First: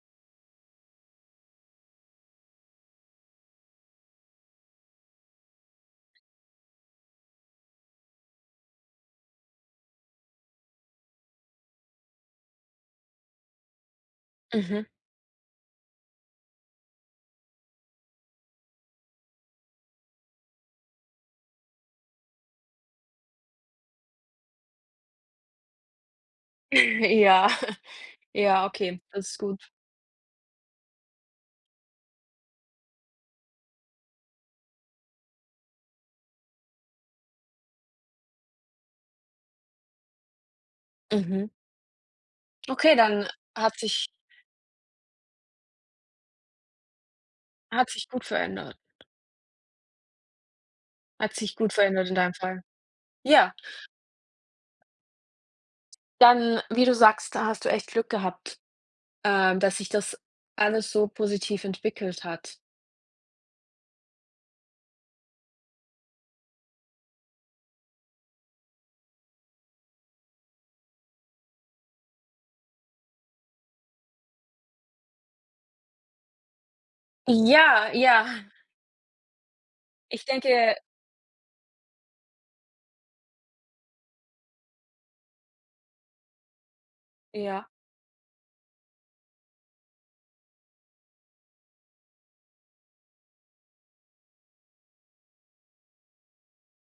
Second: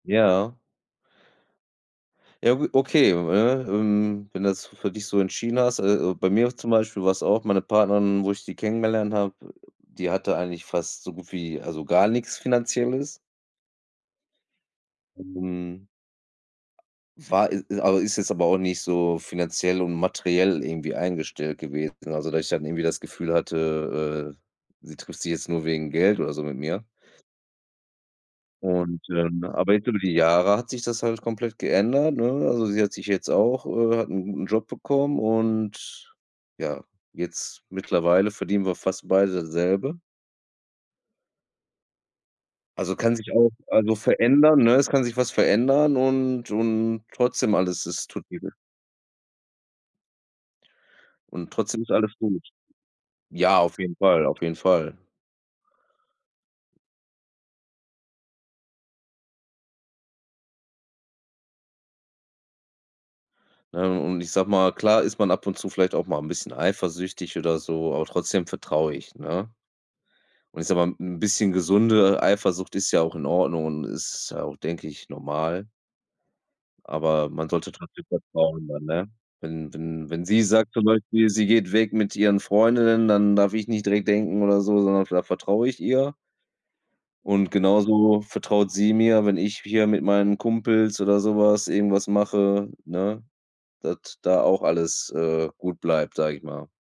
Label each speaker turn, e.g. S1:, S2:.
S1: Ja. Ja gu okay, ne? Ähm, wenn das f für dich so entschieden hast äh, o bei mir zum Beispiel war's auch meine Partnerin, wo ich die kennengelernt habe, die hatte eigentlich fast so gut wie also gar nix Finanzielles.
S2: Ähm
S1: Mhm. War i i aber ist jetzt aber auch nicht so Finanziell und Materiell irgendwie eingestellt gewesen, also dass ich dann irgendwie das Gefühl hatte, äh, sie trifft sich jetzt nur wegen Geld oder so mit mir.
S2: Ja. ja
S1: Und,
S2: okay, das ist
S1: ähm,
S2: gut.
S1: aber jetzt über die Jahre hat sich das halt komplett geändert, ne? Also sie hat sich jetzt auch, äh hat 'n 'n Job bekommen und, ja, jetzt mittlerweile verdienen wir fast beide dasselbe.
S2: Mhm.
S1: Also
S2: Okay,
S1: kann
S2: dann
S1: sich auch,
S2: hat
S1: also
S2: sich
S1: verändern, ne? Es kann sich was verändern und und trotzdem alles
S2: hat
S1: es
S2: sich
S1: tut.
S2: gut
S1: [unintelligible]
S2: verändert. Hat
S1: Und
S2: sich gut
S1: trotzdem ist
S2: verändert
S1: alles
S2: in deinem
S1: gut.
S2: Fall. Ja.
S1: Ja, auf jeden Fall auf jeden Fall.
S2: Dann, wie du sagst, da hast du echt Glück gehabt, äh, dass sich das alles so positiv entwickelt hat.
S1: Ne und ich sage mal klar ist man ab und zu vielleicht auch mal 'n bisschen eifersüchtig oder so, aber trotzdem vertraue ich, ne? Und ich sage mal, 'n bisschen gesunde Eifersucht ist ja auch in Ordnung und ist auch, denke ich, normal. Aber man sollte
S2: Ja,
S1: trotzdem
S2: ja.
S1: vertrauen dann, ne? Wenn wenn wenn
S2: Ich
S1: sie sagt
S2: denke
S1: zum Beispiel, sie geht weg mit ihren Freundinnen dann darf ich nicht direkt denken oder so sondern da vertraue ich ihr. Und
S2: Ja.
S1: genauso vertraut sie mir, wenn ich hier mit meinen Kumpels oder so was, irgendwas mache, ne, dass da auch alles, äh, gut bleibt, sage ich mal.